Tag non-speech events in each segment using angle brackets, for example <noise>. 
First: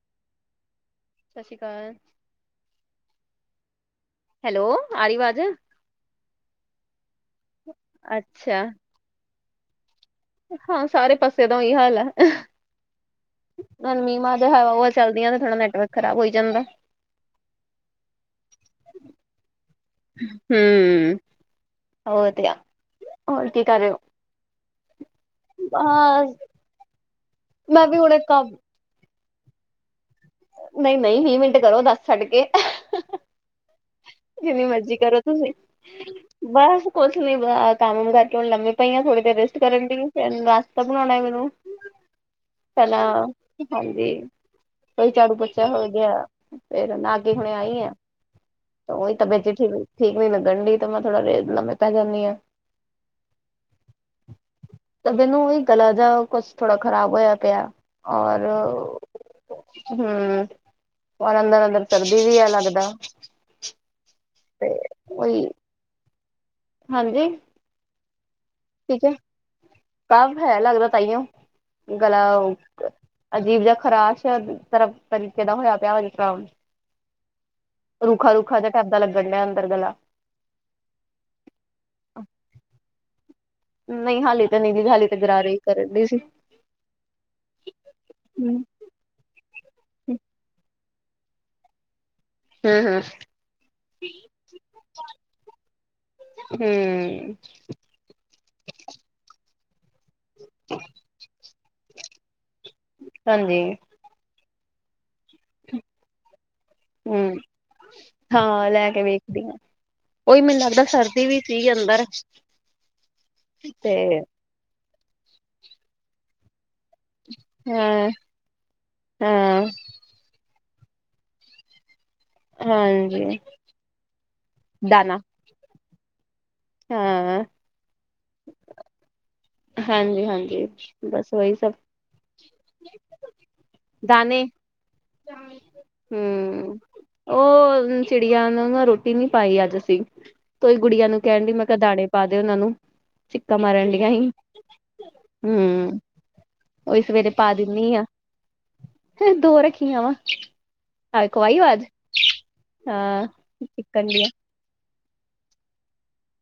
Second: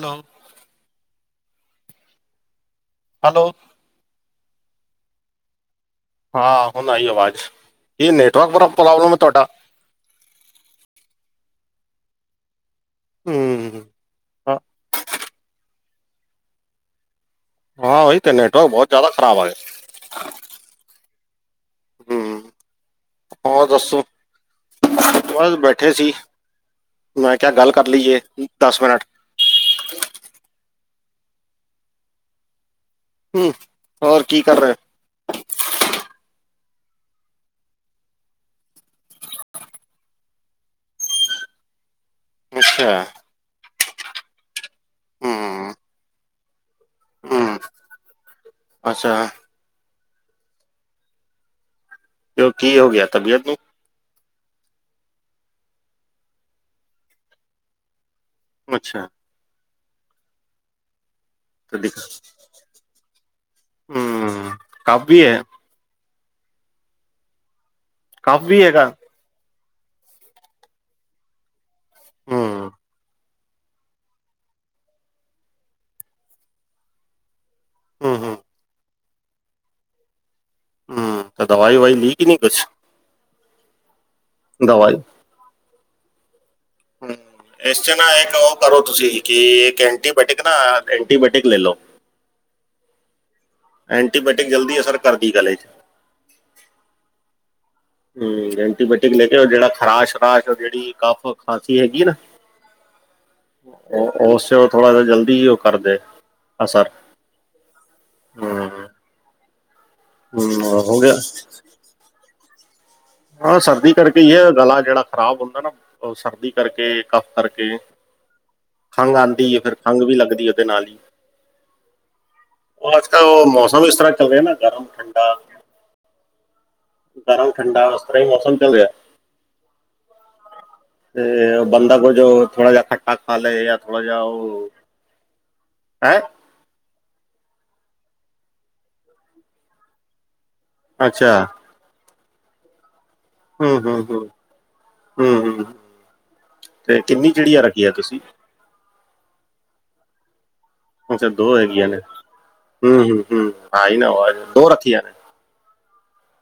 Hello ਸਤਿ ਸ਼੍ਰੀ ਅਕਾਲ ਹੈਲੋ ਹੈਲੋ ਆਰੀਵਾਜ਼ ਹਾਂ ਹੁਣ ਆਈ ਆਵਾਜ਼ ਕੀ ਅੱਛਾ ਨੈਟਵਰਕ ਪ੍ਰੋਬਲਮ ਹੈ ਤੁਹਾਡਾ ਹਾਂ ਸਾਰੇ ਪਾਸੇ ਦਾ ਹੀ ਹਾਲ ਹੈ। ਹੂੰ ਮੀ ਮਾਂ ਤੇ ਹਾਂ ਹਵਾ ਹੁਵਾ ਚਲਦੀਆਂ ਨੇ ਥੋੜ੍ਹਾ ਨੈਟਵਰਕ ਖਰਾਬ ਹੋ ਜਾਂਦਾ। ਹਾਂ ਵਹੀ ਤੇ ਨੇੈਟਵਰਕ ਬੋਤ ਜ਼ਿਆਦਾ ਖਰਾਬ ਆ ਗਏ। ਹਮ ਓ ਹੂੰ ਤੇ ਐ ਹੋਰ ਕੀ ਕਰ ਰਹੇ ਹੋ। ਬ ਬੈਠੇ ਸੀ ਬਸ ਮੈਂ ਕਿਹਾ ਗੱਲ ਮੈਂ ਕਰ ਵੀ ਹੁਣੇ ਲਈਏ ਕੰਮ ਦਸ ਮਿਨਟ। ਨਹੀਂ ਨਹੀਂ ਵੀਹ ਮਿੰਟ ਕਰੋ ਦੱਸ ਛੱਡ ਕੇ। ਹਮ ਜਿੰਨੀ ਮਰਜੀ ਕਰੋ ਤੁਸੀਂ। ਬਸ ਕੁਛ ਨੀ ਕੰਮ ਕਰਕੇ ਹੁਣ ਲੰਮੀੇ ਪਈਆਂ ਥੋੜੀ ਦੇਰ ਰੈਸਟ ਕਰਨ ਡ ਫਿਰ ਨਾਸਤਾ ਬਣਾਣਾ ਮੈਨੂੰ। <unintelligible> <inaudible> ਅੱਛਾ ਪੈਲਾਂ ਹਾਂਜੀ ਓਈ ਝਾੜੂ ਪੋਚਾ ਹੂੰ ਹੋ ਗਿਆ। ਫੇਿਰ ਨਾ ਗੇ ਹੁਣੇ ਹੂੰ ਆਈ ਆ। ਉਹ ਅੱਛਾ ਤਬਅਤੀ ਠੀ ਠੀਕ ਨੀ ਲਗਣ ਡੀ ਤਾਂ ਮ ੜਾ ਲ। ਪਾਂ ਜਾਂਦੀ ਹਾਂ ਕਿਉਂ ਕੀ ਹੋ ਗਿਆ ਤਬੀਅਤ ਨੂੰ ਤੇ ਮੈਨੂੰ ਉਹੀ ਗ ਲਾ ਜੇਆ ਕੁਛ ਥੋੜਾ ਖ਼ਰਾਬ ਹੋਇਆ ਪਿਆ। ਔਰ ਅੱਛਾ ਹਮ। ਉਹਰ ਅੰਦਰ ਅੰਦਰ ਸਰਦੀ ਵੀ ਆ ਲੱਗਦਾ। ਹਮ ਤੇ ਉਹੀ ਹਾਂਜੀ। ਕਾਫੀ ਵੀ ਹੈਗਾ। ਠੀਕ ਕਫ ਹੈ ਲੱਗਦਾ ਤਾਈਓ ਗਲਾ। ਹੂੰ ਅਜੀਬ ਜ ਖਰਾਸ਼ ਤਰ ਤਰੀਕੇ ਦਾ ਹੋਇਆ ਪਿਆ ਵਜ। ਹੂੰ ਰੁੱਖਾ ਹੂੰ ਰੁੱਖਾ ਦਾ ਟੈਬਾਂ ਲੱਗਣ ਡਿਆ ਅੰਦਰ ਗਲਾ। ਹਮ ਤੇ ਦਵਾਈ ਉਵਾਈ ਲਈ ਕਿ ਨਹੀਂ ਕੁਛ। ਨਹੀਂ ਹਾਲੀ ਤਾਂ ਨਹੀਂ ਦੀ ਦਵਾਈ ਹਾਲੀ ਤੇ ਗਰਾਰੇ ਈ ਕਰਨ ਡ ਸੀ। ਹਮ ਇਸ ਚ ਨਾ ਇੱਕ ਉਹ ਹਮ ਕਰੋ ਤੁਸੀਂ ਕਿ ਇੱਕ ਐਂਟੀਬਾਇਓਟਿਕ ਨਾ ਐਂਟੀਬਾਇਓਟਿਕ ਲੈ ਲਓ। ਹਮ ਹਮ ਐਂਟੀਬਾਇਓਟਿਕ ਜਲਦੀ ਅਸਰ ਕਰਦੀ ਗਲੇ 'ਚ। ਹਮ। ਹਮ ਐਂਟੀਬਾਇਓਟਿਕ ਲੈ ਕੇ ਜਿਹੜਾ ਖਰਾਸ਼ਰਾਸ਼ ਜਿਹੜੀ ਕਫ ਖਾਂਸੀ ਹੈਗੀ ਨਾ। ਹਾਂਜੀ। ਉਹ ਉਸ ਵੇਲੇ ਥੋੜਾ ਜਿਹਾ ਜਲਦੀ ਹੀ ਉਹ ਕਰਦੇ। ਅਸਰ ਹਮ ਹੂੰ ਹਾਂ ਲੈ ਕੇ ਵੇਖਦੀਆਂ। ਉਹੀ ਮੈਨੂੰ ਹੂੰ, ਲੱਗਦਾ ਹੋ ਗਿਆ ਸਰਦੀ ਵਿਚ ਹੀ ਅੰਦਰ। ਹਾਂ ਸਰਦੀ ਤੇ ਕਰਕੇ ਹੀ ਹੈ ਗਲਾ ਜਿਹੜਾ ਖ਼ਰਾਬ ਹੁੰਦਾ ਸਰਦੀ ਕਰਕੇ। ਕੱਫ ਕਰਕੇ ਹਾਂ ਖੰਘ ਆਉਂਦੀ ਹੈ ਹਾਂ ਫਿਰ ਖੰਘ ਵੀ ਲੱਗਦੀ ਇਹਦੇ ਨਾਲ ਹੀ। ਉਹ ਅੱਜ ਕਲ ਹਾਂਜੀ ਉਹ ਮੌਸਮ ਇਸ ਤਰ੍ਹਾਂ ਚੱਲ ਰਿਹਾ ਗਰਮ ਦਾਣਾ ਠੰਡਾ। ਹਾਂ ਗਰਮ ਠੰਡਾ ਉਸ ਤਰ੍ਹਾਂ ਮੌਸਮ ਚੱਲ ਰਿਹਾ। ਹਾਂਜੀ ਹਾਂਜੀ ਤੇ ਬੰਦਾ ਕੁਝ ਜੋ ਥੋੜਾ ਜਿਹਾ ਖੱਟਾ ਖਾ ਲੈ ਜਾਂ ਥੋੜਾ ਜਿਹਾ ਦਾਣੇ ਉਹ। ਹੈਂ ਹੂੰ ਉਹ ਚਿੜੀਆਂ ਨੂੰ ਨਾ ਰੋਟੀ ਨੀ ਪਾਈ ਅੱਜ ਅਸੀਂ ਕੋਈ ਗੁੜੀਆਂ ਨੂੰ ਅੱਛਾ ਕਹਿਣ ਡੀ ਮੈਂ। ਕੇ ਦਾਣੇ ਪਾ ਦੇ ਉਹਨਾਂ ਨੂੰ ਸਿੱਕਾਂ ਹੂੰ ਮਾਰਨ ਹੂੰ ਦੀਆਂ ਹੂੰ ਹੀ। ਹੂੰ ਹੂੰ। ਹਮ ਤੇ ਉਹੀ ਸਵੇਰੇ ਕਿੰਨੀ ਪਾ ਚਿੜੀਆਂ ਰੱਖੀਆਂ ਦਿੰਦੀ ਆਂ। ਤੁਸੀਂ ਫਿਰ ਦੋ ਰੱਖੀਆਂ ਵਾ। ਆ ਅੱਛਾ ਦੋ ਖਵਾਈ ਆਵਾਜ਼ ਹੈਗੀਆਂ ਨੇ ਹਮ ਹਮ ਹਾਂ ਹਮ ਆਹੀ ਚਿਕਨ ਨਾ ਦੀਆਂ ਆਵਾਜ ਦੋ ਰੱਖੀਆਂ ਨੇ।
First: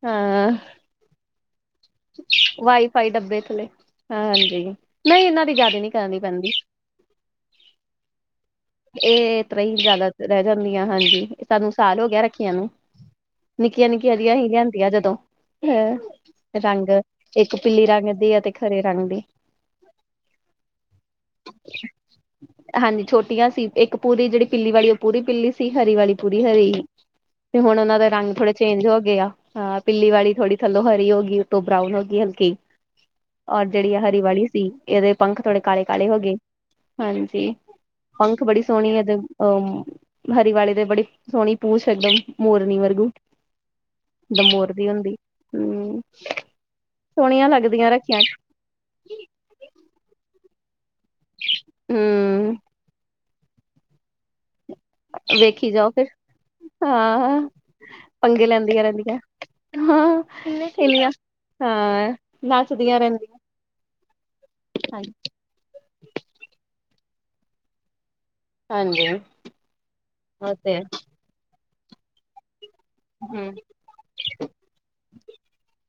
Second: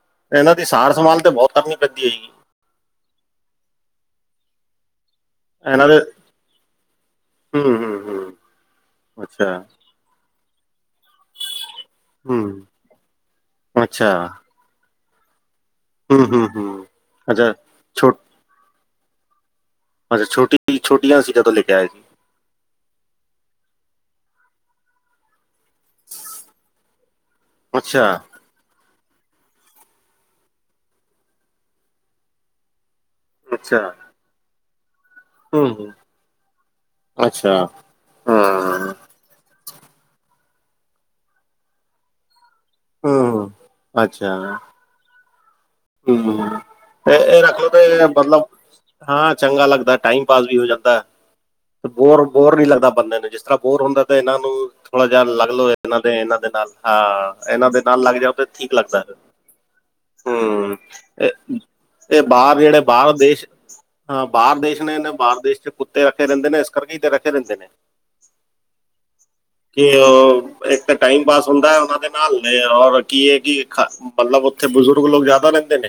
ਹਾਂ ਇਹਨਾਂ ਦੀ ਸਾਰ ਸੰਭਾਲ ਤੇ ਬਹੁਤ। ਕਰਨੀ ਪੈਂਦੀ ਹੈਗੀ ਵਾਈਫਾਈ ਡੱਬੇ ਥੱਲੇ ਹਾਂਜੀ ਨਹੀਂ ਇਹਨਾਂ ਦੀ ਜ਼ਿਆਦਾ ਨਹੀਂ ਕਰਨੀ ਪੈਂਦੀ। ਹਮ ਹਮ ਹਮ ਇਹ ਏਸ ਤਰ੍ਹਾਂ ਹੀ ਜ਼ਿਆਦਾ ਰਹਿ ਜਾਂਦੀਆਂ ਹਾਂਜੀ ਸਾਨੂੰ ਸਾਲ ਹੋ ਗਿਆ ਹੂੰ ਰੱਖੀਆਂ ਨੂੰ ਨਿੱਕੀਆਂ ਅੱਛਾ ਨਿੱਕੀਆਂ ਜਿਆਂ ਹੀ ਹੁੰਦੀਆਂ ਜਦੋਂ ਹੂੰ ਹੂੰ ਹੁੰ ਹੂੰ ਰੰਗ ਅੱਛਾ ਇੱਕ ਪੀਲੀ ਰੰਗ ਛੋਟ ਦੀ ਤੇ ਇੱਕ ਹਰੇ ਰੰਗ ਦੀ ਅੱਛਾ ਛੋਟੀ ਛੋਟੀਆਂ ਸੀ ਜਦੋਂ ਲੈ ਕੇ ਆਇਆ ਸੀ ਹਾਂਜੀ ਛੋਟੀਆਂ ਸੀ ਇੱਕ ਪੂਰੀ ਜਿਹੜੀ ਪਿੱਲੀ ਵਾਲੀ ਉਹ ਪੂਰੀ ਪਿੱਲੀ ਸੀ ਹਰੀ ਵਾਲੀ ਪੂਰੀ ਹਰੀ ਤੇ ਹੁਣ ਉਹ ਅੱਛਾ ਦੇ ਰੰਗ ਥੋੜੇ ਚੇਂਜ ਹੋ ਗਏ ਆ ਹਾਂ ਪਿੱਲੀ ਵਾਲੀ ਥੋੜੀ ਥੱਲੋਂ ਹਰੀ ਹੋ ਗਈ ਉਤੋਂ ਬਰਾਊਨ ਹੋ ਗਈ ਹਲਕੀ ਔਰ ਅੱਛਾ ਜਿਹੜੀ ਹਰੀ ਵਾਲੀ ਸੀ ਇਹਦੇ ਪੰਖ ਥੋੜੇ ਹੂੰ ਕਾਲੇ ਹੂੰ ਕਾਲੇ ਹੋ ਗਏ ਹਾਂਜੀ ਅੱਛਾ ਪੰਖ ਬੜੀ ਹਾਂ ਸੋਹਣੀ ਹੈ ਤੇ ਅਹ ਹਰੀ ਵਾਲੀ ਦੇ ਬੜੀ ਸੋਹਣੀ ਪੂਛ ਇਕਦਮ ਮੋਰਨੀ ਵਰਗੀ ਹੂੰ ਅੱਛਾ ਜਿਦਾ ਮੋਰਨੀ ਹੁੰਦੀ ਹੂੰ ਹਮ ਹਮ ਇਹ ਸੋਹਣੀਆਂ ਰੱਖ ਲਓ ਲੱਗਦੀਆਂ ਤੇ ਰੱਖੀਆਂ ਮਤਲਬ ਹਾਂ ਚੰਗਾ ਲੱਗਦਾ ਟਾਈਮ ਪਾਸ ਵੀ ਹੋ ਜਾਂਦਾ ਪਰ ਬੋਰ ਬੋਰ ਹੂੰ ਨੀ ਲੱਗਦਾ ਬੰਦੇ ਨੂੰ ਜਿਸ ਤਰ੍ਹਾਂ ਬੋਰ ਹੁੰਦਾ ਤੇ ਇਹਨਾਂ ਨੂੰ ਥੋੜਾ ਜਿਹਾ ਲੱਗ ਲਓ ਵੇਖੀ ਜਾਓ ਇਹਨਾਂ ਫਿਰ ਦੇ ਇਹਨਾਂ ਦੇ ਨਾਲ ਹਾਂ ਇਹਨਾਂ ਦੇ ਨਾਲ ਲੱਗ ਜਾਓ ਤੇ ਪੰਗੇ ਠੀਕ ਲੈਂਦੀਆਂ ਲੱਗਦਾ ਰਹਿੰਦੀਆਂ ਹਾਂ ਕਿਵੇਂ ਏ ਇਹ ਬਾਹਰ ਜਿਹੜੇ ਬਾਹਰ ਰਹਿੰਦੀਆਂ ਦੇਸ਼ ਹਾਂ ਬਾਹਰ ਦੇਸ਼ ਨੇ ਹਾਂਜੀ। ਬਾਹਰ ਦੇਸ਼ 'ਚ ਕੁੱਤੇ ਰੱਖੇ ਰਹਿੰਦੇ ਨੇ ਇਸ ਕਰਕੇ ਹੀ ਰੱਖੇ ਰਹਿੰਦੇ ਨੇ ਹਾਂਜੀ, ਕਿ ਉਹ ਤੇ ਹੈ ਇੱਕ ਤਾਂ ਟਾਈਮ ਪਾਸ ਹੁੰਦਾ ਉਹਨਾ ਦੇ ਨਾਲ ਔਰ ਕੀ ਹੈ ਹੂੰ-ਹੂੰ, ਕਿ ਮਤਲਬ ਉੱਥੇ ਬਜ਼ੁਰਗ ਲੋਕ ਜ਼ਿਆਦਾ ਰਹਿੰਦੇ ਨੇ,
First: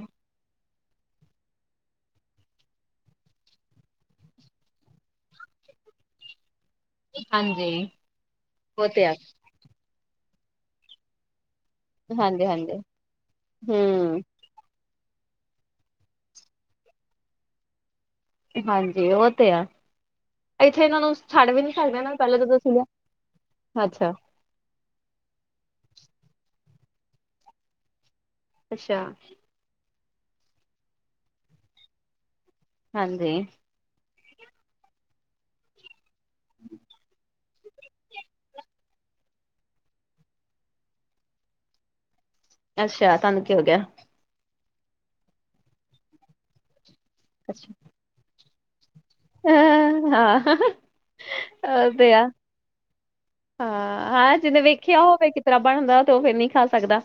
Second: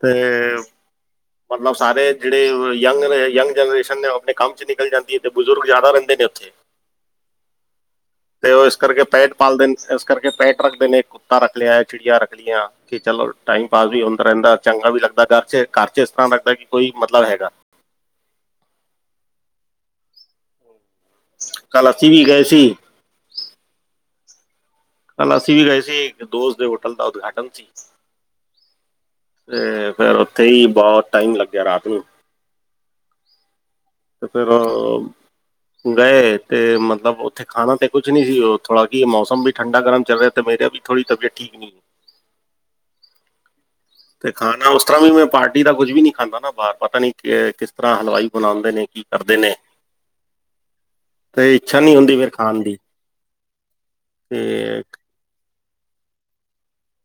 ਤੇ ਤੇ ਮਤਲਬ ਸਾਰੇ ਜਿਹੜੇ ਯੰਗ ਯੰਗ ਜਨਰੇਸ਼ਨ ਨੇ ਉਹ ਆਪਣੇ ਕੰਮ 'ਚ ਨਿਕਲ ਜਾਂਦੀ ਏ ਤੇ ਬਜ਼ੁਰਗ ਜ਼ਿਆਦਾ ਰਹਿੰਦੇ ਨੇ ਉੱਥੇ ਹਾਂਜੀ। ਤੇ ਉਹ ਇਸ ਕਰਕੇ ਤੇ ਆ ਪੈਟ ਪਲਦੇ ਨੇ ਇਸ ਕਰਕੇ ਪੈਂਟ ਰੱਖਦੇ ਨੇ ਕੁੱਤਾ ਰੱਖ ਲਿਆ ਇਕ ਚੀੜੀਆਂ ਰੱਖ ਲਈਆਂ ਹਾਂਜੀ-ਹਾਂਜੀ। ਕਿ ਚਲੋ ਟਾਈਮ ਪਾਸ ਵੀ ਹੂੰ, ਹੁੰਦਾ ਰਹਿੰਦਾ ਚੰਗਾ ਵੀ ਲੱਗਦਾ ਘਰ 'ਚ ਘਰ ਕੁਛ ਇਸ ਤਰ੍ਹਾਂ ਲੱਗਦਾ ਕਿ ਕੋਈ ਬੰਦਾ ਹੈਗਾ ਹਾਂਜੀ ਉਹ ਤੇ ਆ ਇੱਥੇ ਇਹਨਾਂ ਨੂੰ ਛੱਡ ਵੀ ਨੀ ਕੱਲ ਅਸੀਂ ਸਕਦੇ ਵੀ ਪਹਿਲੇ ਗਏ ਤਾਂ ਤੁਸੀਂ ਸੀ ਲਏ ਅੱਛਾ। ਕੱਲ ਅਸੀਂ ਵੀ ਗਏ ਸੀ ਦੋਸਤ ਦੇ ਹੋਟਲ ਦਾ ਉਦਘਾਟਨ ਸੀ। ਅੱਛਾ। ਤੇ ਫਿਰ ਉੱਥੇ ਹੀ ਬਹੁਤ ਟਾਈਮ ਲੱਗਿਆ ਰਾਤ ਨੂੰ ਹਾਂਜੀ ਫਿਰ ਉਹ ਗਏ ਤੇ ਮਤਲਬ ਉੱਥ ਖਾਣਾ ਤੇ ਕੁਛ ਨਹੀਂ ਸੀ ਉਹ ਥੋੜਾ ਮੌਸਮ ਵੀ ਠੰਡਾ ਗਰਮ ਚੱਲ ਰਿਹਾ ਤੇ ਮੇਰਾ ਵੀ ਥੋੜੀ ਤਬੀਅਤ ਠੀਕ ਨੀ ਅੱਛਾ ਤੁਹਾਨੂੰ ਕੀ ਹੋ ਗਿਆ। ਤੇ ਖਾਣਾ ਉਸ ਤਰ੍ਹਾਂ ਵੀ ਮੈਂ ਪਾਰਟੀ ਦਾ ਕੁੱਝ ਵੀ ਨੀ ਖਾਂਦਾ ਨਾ ਬਾਹਰ ਪਤਾ ਨੀ ਕਿਸ ਅ ਤਰ੍ਹਾਂ ਹਲਵਾਈ ਬਣਾਉਂਦੇ ਨੇ ਕੀ ਕਰਦੇ ਨੇ ਹਾਂ ਤੇ ਇੱਛਾ ਉਹ ਨਹੀਂ ਤੇ ਹੁੰਦੀ ਆ। ਫਿਰ ਖਾਣ ਦੀ ਹਾਂ ਹਾਂ ਜਿਨੇ ਤੇ ਵੇਖਿਆ ਹੋਵੇ ਕਿਸੇ ਤਰਾ ਬਣਦਾ ਤੇ ਉਹ ਫਿਰ ਨਹੀਂ ਖਾ ਸਕਦਾ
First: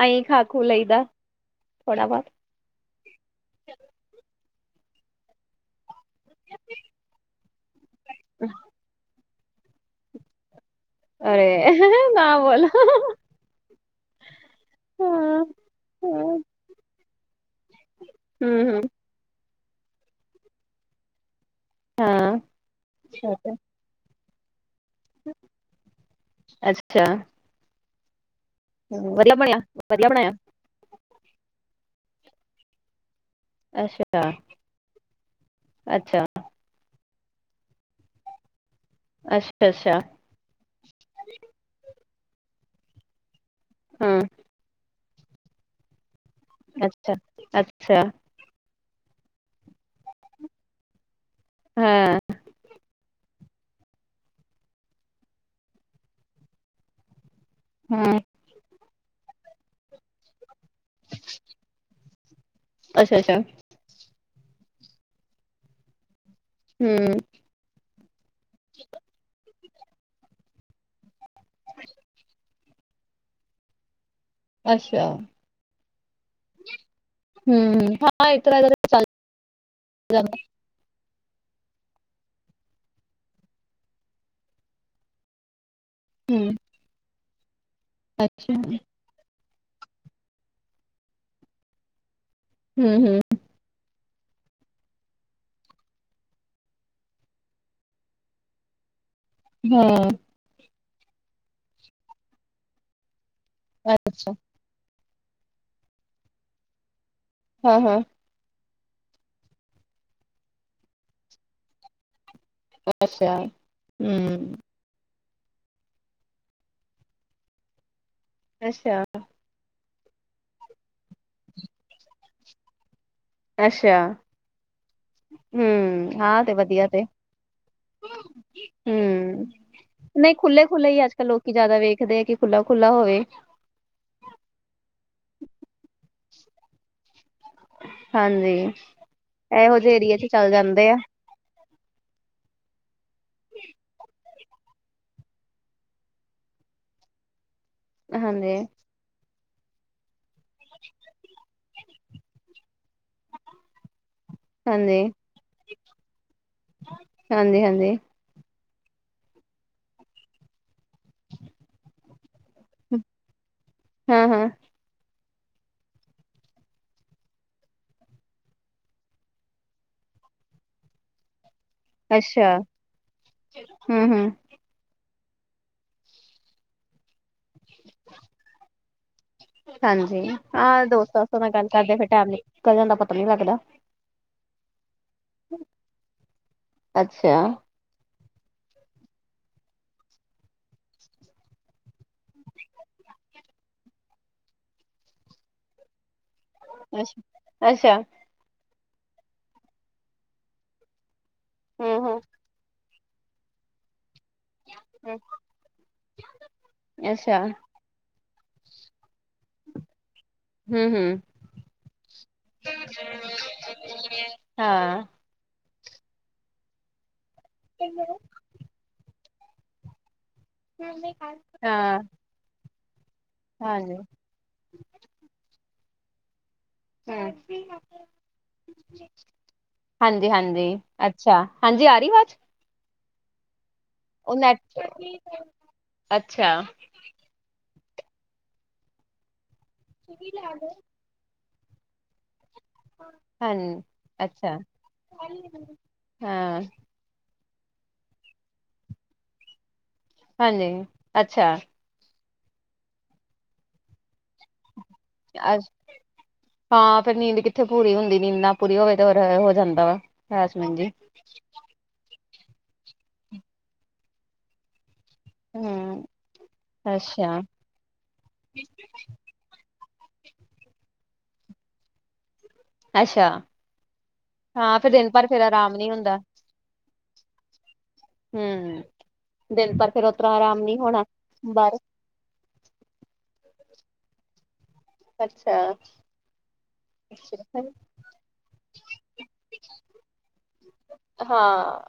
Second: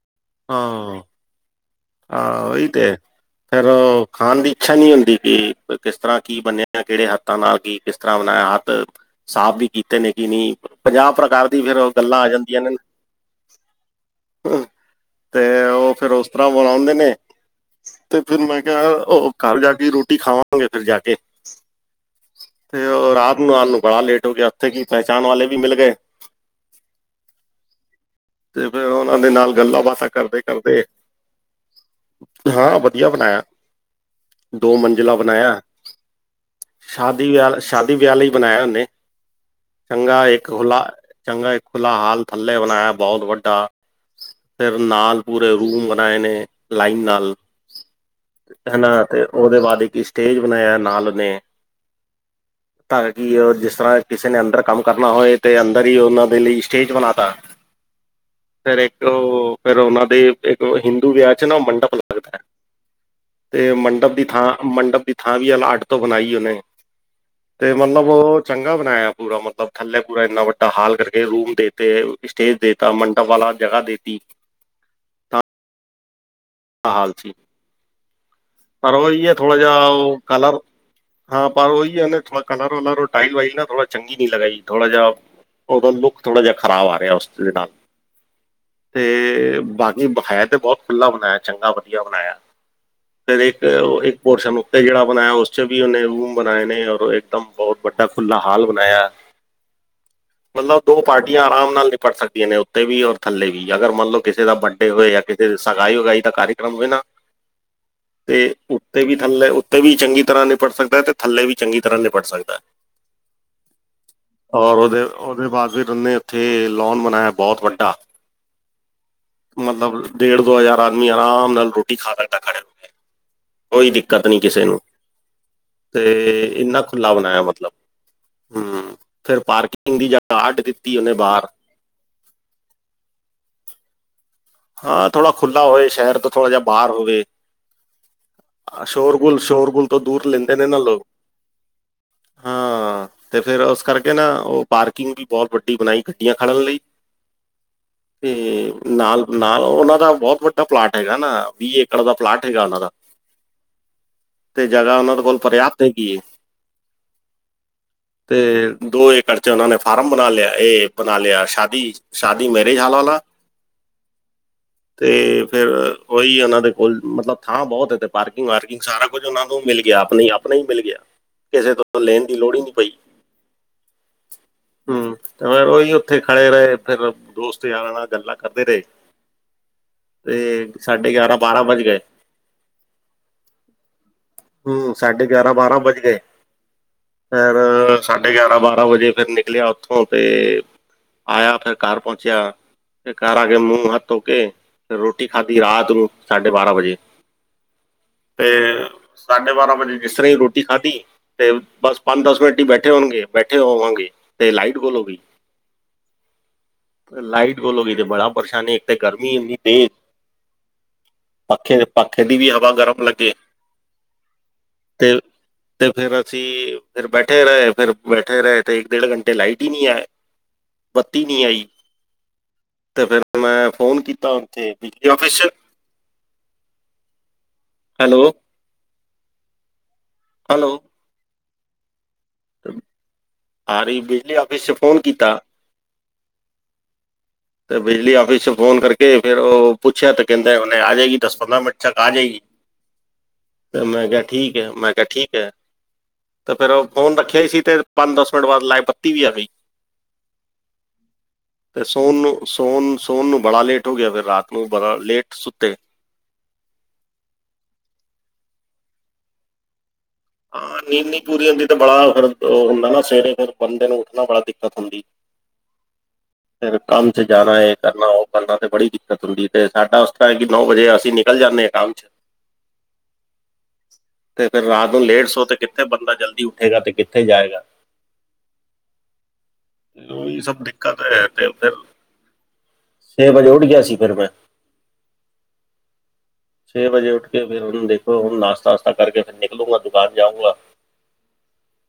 ਆਈ ਖਾ ਖੂ ਹਾਂ ਲਈਦਾ ਥੋੜਾ ਬਹੁਤ ਹਾਂ ਉਹੀ ਤੇ ਫਿਰ ਉਹ ਖਾਣ ਦੀ ਇੱਛਾ ਨਹੀਂ ਹੁੰਦੀ ਕਿ ਕਿਸ ਤਰ੍ਹਾਂ ਕੀ ਬੰਨਿਆ ਕਿਹੜੇ ਹੱਥਾਂ ਨਾਲ ਕੀ ਕਿਸ ਤਰ੍ਹਾਂ ਬਣਾਇਆ ਹੱਥ ਸਾਫ਼ ਵੀ ਕੀਤੇ ਨੇ ਕਿ ਨਹੀਂ ਪੰਜਾਹ ਸਕਾਰ ਦੀ ਫਿਰ ਅਰੇ ਗੱਲਾਂ ਆ ਨਾ ਜਾਂਦੀਆਂ ਬੋਲੋ। ਨੇ ਤੇ ਹੂੰ-ਹੂੰ, ਉਹ ਫਿਰ ਉਸ ਹਾਂ ਤਰ੍ਹਾਂ ਬੁਲਾਉਂਦੇ ਨੇ ਤੇ ਫਿਰ ਮੈਂ ਹਮ ਕਿਹਾ ਹਮ ਉਹ ਘਰ ਜਾ ਕੇ ਰੋਟੀ ਖਾਵਾਂਗੇ ਫਿਰ ਜਾ ਕੇ ਹਾਂ ਤੇ ਉਹ ਰਾਤ ਨੂੰ ਆ ਨੂੰ ਬੜਾ ਲੇਟ ਹੋ ਗਿਆ ਉੱਥੇ ਕੀ ਪਹਿਚਾਣ ਵਾਲੇ ਵੀ ਮਿਲ ਗਏ ਅੱਛਾ ਤੇ ਫਿਰ ਉਹਨਾਂ ਦੇ ਵਧੀਆ ਨਾਲ ਬਣਿਆ ਗੱਲਾਂ ਬਾਤ ਵਧੀਆ ਬਣਾਇਆ ਕਰਦੇ ਹਾਂ ਵਧੀਆ ਬਣਾਇਆ ਅੱਛਾ, ਦੋ ਮੰਜ਼ਿਲਾਂ ਬਣਾਇਆ ਅੱਛਾ, ਸ਼ਾਦੀ ਵਿਆਹ ਸ਼ਾਦੀ ਵਿਆਹਲੀ ਲਈ ਬਣਾਇਆ ਉਹਨੇ ਅੱਛਾ, ਅੱਛਾ ਚੰਗਾ ਇੱਕ ਹੋਲਾ ਚੰਗਾ ਇੱਕ ਖੁੱਲਾ ਥੱਲੇ ਬਣਾਇਆ ਬਹੁਤ ਵੱਡਾ ਹਾਂ। ਤੇ ਨਾਲ ਪੂਰੇ ਰੂਮ ਬਣਾਏ ਨੇ ਲਾਈਨ ਅੱਛਾ, ਨਾਲ ਅੱਛਾ ਹਨਾ ਤੇ ਉਹਦੇ ਬਾਅਦ ਕੀ ਸਟੇਜ ਬਣਾਇਆ ਨਾਲ ਨੇ, ਹਾਂ। ਤਾਂ ਕਿ ਜਿਸ ਤਰ੍ਹਾਂ ਕਿਸੇ ਨੇ ਅੰਦਰ ਕੰਮ ਕਰਨਾ ਹੋਏ ਤੇ ਅੰਦਰ ਹੀ ਉਹਨਾਂ ਦੇ ਲਈ ਸਟੇਜ ਬਣਾ ਤਾ, ਹੂੰ, ਫਿਰ ਇੱਕ ਉਹ ਫਿਰ ਉਹਨਾ ਦੇ ਇੱਕ ਹਿੰਦੂ ਵਿਆਹ ਚ ਨਾ ਉਹ ਮੰਡਪ ਲੱਗਦਾ ਹੈ। ਅੱਛਾ ਅੱਛਾ, ਤੇ ਮੰਡਪ ਦੀ ਥਾਂ ਮੰਡਪ ਦੀ ਥਾਂ ਵੀ ਆ ਅੱਟ ਤੋਂ ਬਣਾਈ ਉਹਨੇ ਹੂੰ ਤੇ ਮਤਲਬ ਉਹ ਚੰਗਾ ਬਣਾਇਆ ਪੂਰਾ ਮਤਲਬ ਥੱਲੇ ਪੂਰਾ ਇੰਨਾ ਵੱਡਾ ਹਾਲ ਕਰਕੇ ਰੂਮ ਦੇ ਤੇ ਸਟੇਜ ਦੇਤਾ ਮੰਡਪ ਵਾਲਾ ਜਗ੍ਹਾ ਦੇਤੀ। ਅੱਛਾ, ਹਾਲ ਸੀ। ਹੂੰ,,, <unintelligible> ਪਰ ਉਹੀ ਹੈ ਥੋੜਾ ਜਿਹਾ ਉਹ ਜਾਂਦਾ ਕਲਰ ਹਾਂ ਪਰ ਉਹੀ ਹੈ ਨਾ ਥੋੜਾ ਕਲਰ ਵਲਰ ਟਾਈਲ ਵਾਈਲ ਨਾ ਥੋੜਾ ਚੰਗੀ ਨੀ ਲਗਾਈ ਥੋੜਾ ਜਿਹਾ ਉਹਦਾ ਲੁੱਕ ਥੋੜ੍ਹਾ ਹੂੰ ਜਿਹਾ ਖ਼ਰਾਬ ਆ ਰਿਹਾ ਉਸ ਦੇ ਨਾਲ ਅੱਛਾ ਜੀ ਤੇ ਬਾਕੀ ਹੈ ਤੇ ਬਹੁਤ ਖੁੱਲਾ ਬਣਾਇਆ ਚੰਗਾ ਵਧੀਆ ਬਣਾਇਆ। ਹੂੰ-ਹੂੰ ਫਿਰ ਇੱਕ ਪੋਰਸ਼ਨ ਉੱਤੇ ਜਿਹੜਾ ਬਣਾਇਆ ਉਸ ਚ ਵੀ ਉਹਨੇ ਰੂਮ ਬਣਾਏ ਨੇ ਔਰ ਇੱਕਦਮ ਬਹੁਤ ਵੱਡਾ ਫੁੱਲਾਂ ਹਾਲ ਬਣਾਇਆ ਹੈਂ। ਮਤਲਬ ਦੋ ਪਾਰਟੀਆਂ ਆਰਾਮ ਨਾਲ ਨਿਪਟ ਸਕਦੀਆਂ ਨੇ ਉੱਤੇ ਵੀ ਔਰ ਥੱਲੇ ਵੀ, ਅਗਰ ਮੰਤਲਬ ਅੱਛਾ ਕਿਸੇ ਦਾ ਬਅ ਹੋਏ ਜਾਂ ਕਿਤੇ ਸਗਾਈ ਵਗਾਈ ਦਾ ਕਾਰਯਕ੍ਰਮ ਹੋਏ ਨਾ ਹੂੰ-ਹੂੰ, ਤੇ ਉੱਤੇ ਵੀ ਥੱਲੇ ਉੱਤੇ ਵੀ ਚੰਗੀ ਤਰ੍ਹਾਂ ਨਿਪਟ ਸਕਦਾ ਤੇ ਥੱਲੇ ਵੀ ਚੰਗੀ ਤਰ੍ਹਾਂ ਨਿਪਟ ਸਕਦੈ। ਅੱਛਾ ਹੂੰ, ਔਦੇ ਬਾਅਦ ਫੇਰ ਔਨੇ ਔਥੇ ਲੋਨ ਬਣਾਇਆ ਬੋਤ ਵੱਡਾ ਅੱਛਾ। ਮਤਲਬ ਡੇਢ ਦੋ ਹਜ਼ਾਰ ਆਦਮੀ ਆਰਾਮ ਨਾਲ ਰੋਟੀ ਖਾ ਸਕਦੈ ਖੜੇ ਕੋਈ ਅੱਛਾ-ਅੱਛਾ ਦਿੱਕਤ ਨੀ ਕਿਸੇ ਨੂੰ ਤੇ ਹੂੰ ਹਾਂ ਤੇ ਇੰਨਾ ਵਧੀਆ ਤੇ ਖੁਲਾ ਬਣਾਇਆ ਮਤਲਬ ਫਿਰ ਹੂੰ ਪਾਰਕਿੰਗ ਦੀ ਨਈ ਜਗ੍ਹਾ ਅੱਡ ਖੁੱਲ੍ਹੇ ਖੁੱਲੇ ਦਿੱਤੀ ਹੀ ਉਹਨੇ ਅੱਜ-ਕੱਲ੍ਹ ਬਾਹਰ ਲੋਕੀ ਜਾਦਾ ਵੇਖਦੇ ਆ ਕਿ ਖੁਲਾ- ਖੁਲਾ ਹੋਵੇ, ਹਾਂ ਥੋੜ੍ਹਾ ਖੁੱਲ੍ਹਾ ਹੋਵੇ ਸ਼ੈਰ ਤੋਂ ਥੋੜ੍ਹਾ ਜੇਹਾ ਬਾਰ ਹੋਵੇ। ਹਾਂਜੀ ਸ਼ੋਰਗੁਲ ਇਹੋ ਸ਼ੋਰਗੁਲ ਜਿਹੇ ਤੋਂ ਏਰੀਏ ਚ ਦੂਰ ਚੱਲ ਲੈਂਦੇ ਨੇ ਨਾ ਜਾਂਦੇ ਆ ਲੋਕ ਹਾਂ ਤੇ ਫੇਰ ਔਸ ਕਰਕੇ ਨਾ ਔ ਪਾਰਕਿੰਗ ਵੀ ਬੋਤ ਵੱਡੀ ਬਣਾਈ ਗੱਡੀਆਂ ਖੜਨ ਲਈ ਤੇ ਹਾਂਜੀ ਨਾਲ ਨਾਲ ਔਨਾਂ ਦਾ ਬੋਤ ਵੱਡਾ ਪਲਾਟ ਹੈਗਾ ਨਾ ਵੀਹ ਏਕੜ ਦਾ ਪਲਾਟ ਹੈਗਾ ਔਨਾਂ ਦਾ ਤੇ ਜਗ੍ਹਾ ਹਾਂਜੀ ਔਨਾਂ ਦੇ ਕੋਲ ਪਰਯਾਪਤ ਹੈ ਕੀ ਏ। ਹਾਂਜੀ ਹਾਂਜੀ ਤੇ ਦੋ ਏਕੜ ਚ ਔਨਾਂ ਨੇ ਫਾਰਮ ਬਣਾ ਲਿਆ। ਏ ਬਣਾ ਲਿਆ ਸ਼ਾਦੀ ਸ਼ਾਦੀ ਮੈ ਤੇ ਹਲਾਂ ਨਾ, ਹੰ ਹੰ ਤੇ ਫੇਰ ਔਈ ਔਨਾਂ ਦੇ ਕੋਲ ਮਤਲਬ ਥਾਂ ਬਹੋਤ ਇਥੇ ਪਾਰਕਿੰਗ ਵਾਰਕਿੰਗ ਸਾਰਾ ਕੁ ਕੁਝ ਔਨਾ ਕੋ ਮਿਲ ਗਿਆ ਆਪਣੀ ਆਪਣੇ ਹੀ ਮਿਲ ਗਿਆ ਕਿਸੇ ਤੋਂ ਲੈਣ ਦੀ ਅੱਛਾ ਲੋੜ ਈ ਨੀ ਪਈ, ਹਮ ਹਮ ਹਮ ਤੇ ਫੇਰ ਔਈ ਔਥੇ ਖੜੇ ਰੇ ਫੇਰ ਦੋਸਤ ਯਾਰਾਂ ਨਾਲ ਗੱਲਾਂ ਕਰਦੇ ਰੇ ਹਾਂਜੀ ਹਹ ਸਾਢੇ ਦੋਸਤ ਗਿਆਰਾਂ ਵਸਤੋ ਨਾਲ ਬਾਰਾਂ ਗੱਲ ਵੱਜ ਕਰਦੇ ਆ ਗਏ ਫਿਰ ਟੈਮ ਨਿਕਲ ਜਾਂਦਾ ਪਤਾ ਨੀ ਲੱਗਦਾ। ਹੂੰ ਸਾਢੇ ਗਿਆਰਾਂ, ਬਾਰਾਂ ਵੱਜ ਗੇ ਅੱਛਾ ਫੇਰ ਸਾਢੇ ਗਿਆਰਾਂ, ਬਾਰਾਂ ਵਜੇ ਫੇਰ ਨਿਕਲੇਆ ਔਥੋ ਤੇ ਆਯਾ ਫੇਰ ਘਰ ਪੋਂਚੇਯਾ ਫੇਰ ਘਰ ਆ ਕੇ ਮੂੰਹ ਮੁਹ ਹੱਥ ਧੋ ਕੇ ਰੋਟੀ ਖਾਧੀ ਰਾਤ ਨੂੰ ਸਾਢੇ ਬਾਰਾਂ ਵਜੇ। ਅੱਛਾ ਅੱਛਾ ਤੇ ਸਾਢੇ ਬਾਰਾਂ ਵਜੇ ਜਿਸ ਤਰ੍ਹਾਂ ਈ ਰੋਟੀ ਖਾਧੀ ਤੇ ਬਸ ਹਮ ਹਮ ਪੰਜ ਦਸ ਮਿੰਟ ਹੀ ਬੈਠੇ ਬੈਠੇ ਹੋਣਗੇ, ਬੈਠੇ ਹੋਵਾਂਗੇ। ਤੇ ਲਾਈਟ ਗੁਲ ਹੋਗੀ ਹਮ ਅੱਛਾ ਲਾਈਟ ਗੁਲ ਹੋਗੀ ਤੇ ਬੜਾ ਪਰੇਸ਼ਾਨੀ ਤੇ ਗਰਮੀ ਏਨੀ ਤੇਜ਼। ਹਮ ਹਮ ਪੱਖੇ ਪੱਖੇ ਦੀ ਵੀ ਹਵਾ ਗਰਮ ਲੱਗੇ <unintelligible> ਹਾਂ ਤੇ ਤੇ ਫੇਰ ਅਸੀਂ ਫੇਰ ਬੈਠੇ ਰੇ, ਫਿਰ ਬੈਠੇ ਰੇ ਤੇ ਏਕ ਡੇਢ ਘੰਟੇ ਲਾਈਟ ਹੀ ਨੀ ਆਏ। ਬੱਤੀ ਨੀ ਆਈ ਹਾਂ ਤੇ ਫੇਰ ਹਾਂਜੀ। ਤਾਂ ਔਥੇ ਬਿਜਲੀ ਔਫਿਸ ਹੰ, ਹੈਲੋ ਹਾਂਜੀ- ਹੈਲੋ ਹਾਂਜੀ। ਅੱਛਾ ਹਾਂਜੀ ਆ ਰੀ ਵਾਜ। ਆ ਰੀ ਬਿਜਲੀ ਨੈਟ ਆਫਿਸ ਸੇ ਫੋਨ ਕੀਤਾ। ਅੱਛਾ। ਤੇ ਬਿਜਲੀ ਆਫਿਸ ਚ ਫੋਨ ਕਰਕੇ ਫੇਿਰ ਔਹ ਪੁੱਛਿਆ ਤੇ ਕੈਂਦੇ ਔਨੇ ਆ ਜੇਗੀ ਦਸ ਪੰਦਰਾਂ ਮਿੰਟ ਛਾਕ ਆ ਜੇਗੀ। ਹਾਂ ਤੇ ਮੈਂ ਕਿਹਾ ਠੀਕ ਅੱਛਾ ਹੈ ਮੈਂ ਕਿਹਾ ਠੀਕ ਹੈ ਤੇ ਹਾਂ ਫਿਰ ਉਹ ਫੋਨ ਰੱਖਿਆ ਹੀ ਸੀ ਤੇ ਪੰਜ ਦਸ ਮਿੰਟ ਬਾਅਦ ਲੈ ਬੱਤੀ ਵੀ ਆ ਗਈ। ਹਾਂਜੀ ਅੱਛਾ ਤੇ ਸੋਣ ਨੂੰ ਸੋਣ ਸੋਣ ਨੂੰ ਬੜਾ ਲੇਟ ਹੋ ਗਿਆ ਫਿਰ ਰਾਤ ਨੂੰ ਬੜਾ ਲੇਟ ਅ ਸੁੱਤੇ ਹਾਂ ਫਿਰ ਨੀਂਦ ਕਿੱਥੇ ਪੂਰੀ ਹੁੰਦੀ ਨੀਂਦ ਨਾ ਪੂਰੀ ਹੋਵੇ ਤੇ <unintelligible> ਹੋ ਜਾਂਦਾ ਵਾ ਹਰਾਸਮੈਂਟ ਹਾਂ ਜੀ ਨੀਂਦ ਨੀ ਪੂਰੀ ਹੁੰਦੀ ਤੇ ਬੜਾ ਫਿਰ ਉਹ ਹੁੰਦਾ ਨਾ ਸਵੇਰੇ ਫਿਰ ਬੰਦੇ ਨੂੰ ਉੱਠਣਾ ਬੜਾ ਦਿੱਕਤ ਹੁੰਦੀ ਹੂੰ ਫਿਰ ਕੰਮ ਚ ਅੱਛਾ ਜਾਣਾ ਹੈ ਕਰਨਾ ਹੋ ਬੰਦਾ ਤੇ ਬੜੀ ਦਿੱਕਤ ਹੁੰਦੀ ਹੈ ਤੇ ਸਾਡਾ ਉਸ ਤਰ੍ਹਾਂ ਕਿ ਨੌ ਵਜੇ ਅਸੀਂ ਨਿਕਲ ਜਾਂਦੇ ਹਾਂ ਕੰਮ ਚ ਅੱਛਾ ਹਾਂ ਫਿਰ ਦਿਨ ਡੇਢ ਭਰ ਫੇਰ ਸੌ ਤੇ ਆਰਾਮ ਕਿੱਥੇ ਨੀ ਬੰਦਾ ਹੁੰਦਾ ਜਲਦੀ ਉੱਠੇਗਾ ਤੇ ਕਿੱਥੇ ਜਾਏਗਾ ਹੂੰ ਦਿਨ ਪਰ ਫਿਰ ਓ ਤਰ ਉਹੀ ਆਰਾਮ ਸਭ ਨੀ ਦਿੱਕਤ ਹੋਣਾ ਬਾਹਰ ਛੇ ਵਜੇ ਉੱਠ ਗਿਆ ਸੀ ਫਿਰ ਮੈਂ ਅੱਛਾ ਛੇ ਵਜੇ ਉੱਠ ਕੇ ਫਿਰ ਹੁਣ ਦੇਖੋ ਨਾਸ਼ਤਾ ਵਸ਼ਤਾ ਕਰਕੇ ਫਿਰ ਨੀ <unintelligible> ਦੁਕਾਨ ਜਾਊਂਗਾ ਹਾਂ।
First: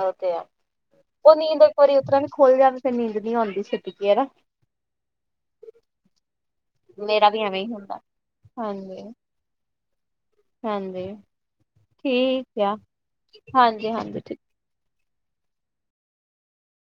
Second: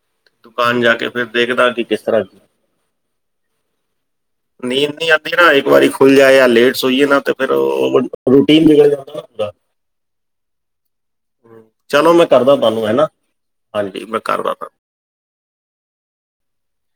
ਉਹ ਤੇ ਦੁਕਾਨ ਜਾ ਕੇ ਫਿਰ ਉਹ ਨੀਂਦ ਦੇਖਦਾ ਇੱਕ ਕਿ ਵਾਰੀ ਕਿਸ ਉਤਰ ਤਰ੍ਹਾਂ ਵੀ ਖੁੱਲ ਜਾਂਵੇ ਫਿਰ ਨੀਂਦ ਨੀ ਆਉਂਦੀ ਫਿਰ ਟਿੱਕਿਆ ਰਹਿ ਨੀਂਦ ਨਹੀਂ ਆਂਦੀ ਨਾ ਇੱਕ ਵਾਰੀ ਖੁੱਲ ਜਾਏ ਜਾ ਲੇਟ ਸੋਈਏ ਨਾ ਮੇਰਾ ਤੇ ਵੀ ਫਿਰ ਐਵੇਂ ਹੀ ਹੁੰਦਾ ਰੂਟੀਨ ਵਿਗੜੇ ਹਾਂਜੀ ਮਤਲਬ ਹੁੰਦਾ ਹਾਂਜੀ ਚਲੋ ਮੈਂ ਕਰਦਾ ਠੀਕ ਆ ਤੁਹਾਨੂੰ ਹੈ ਨਾ ਹਾਂਜੀ ਮੈਂ ਹਾਂਜੀ ਠੀਕ ਕਰਦਾ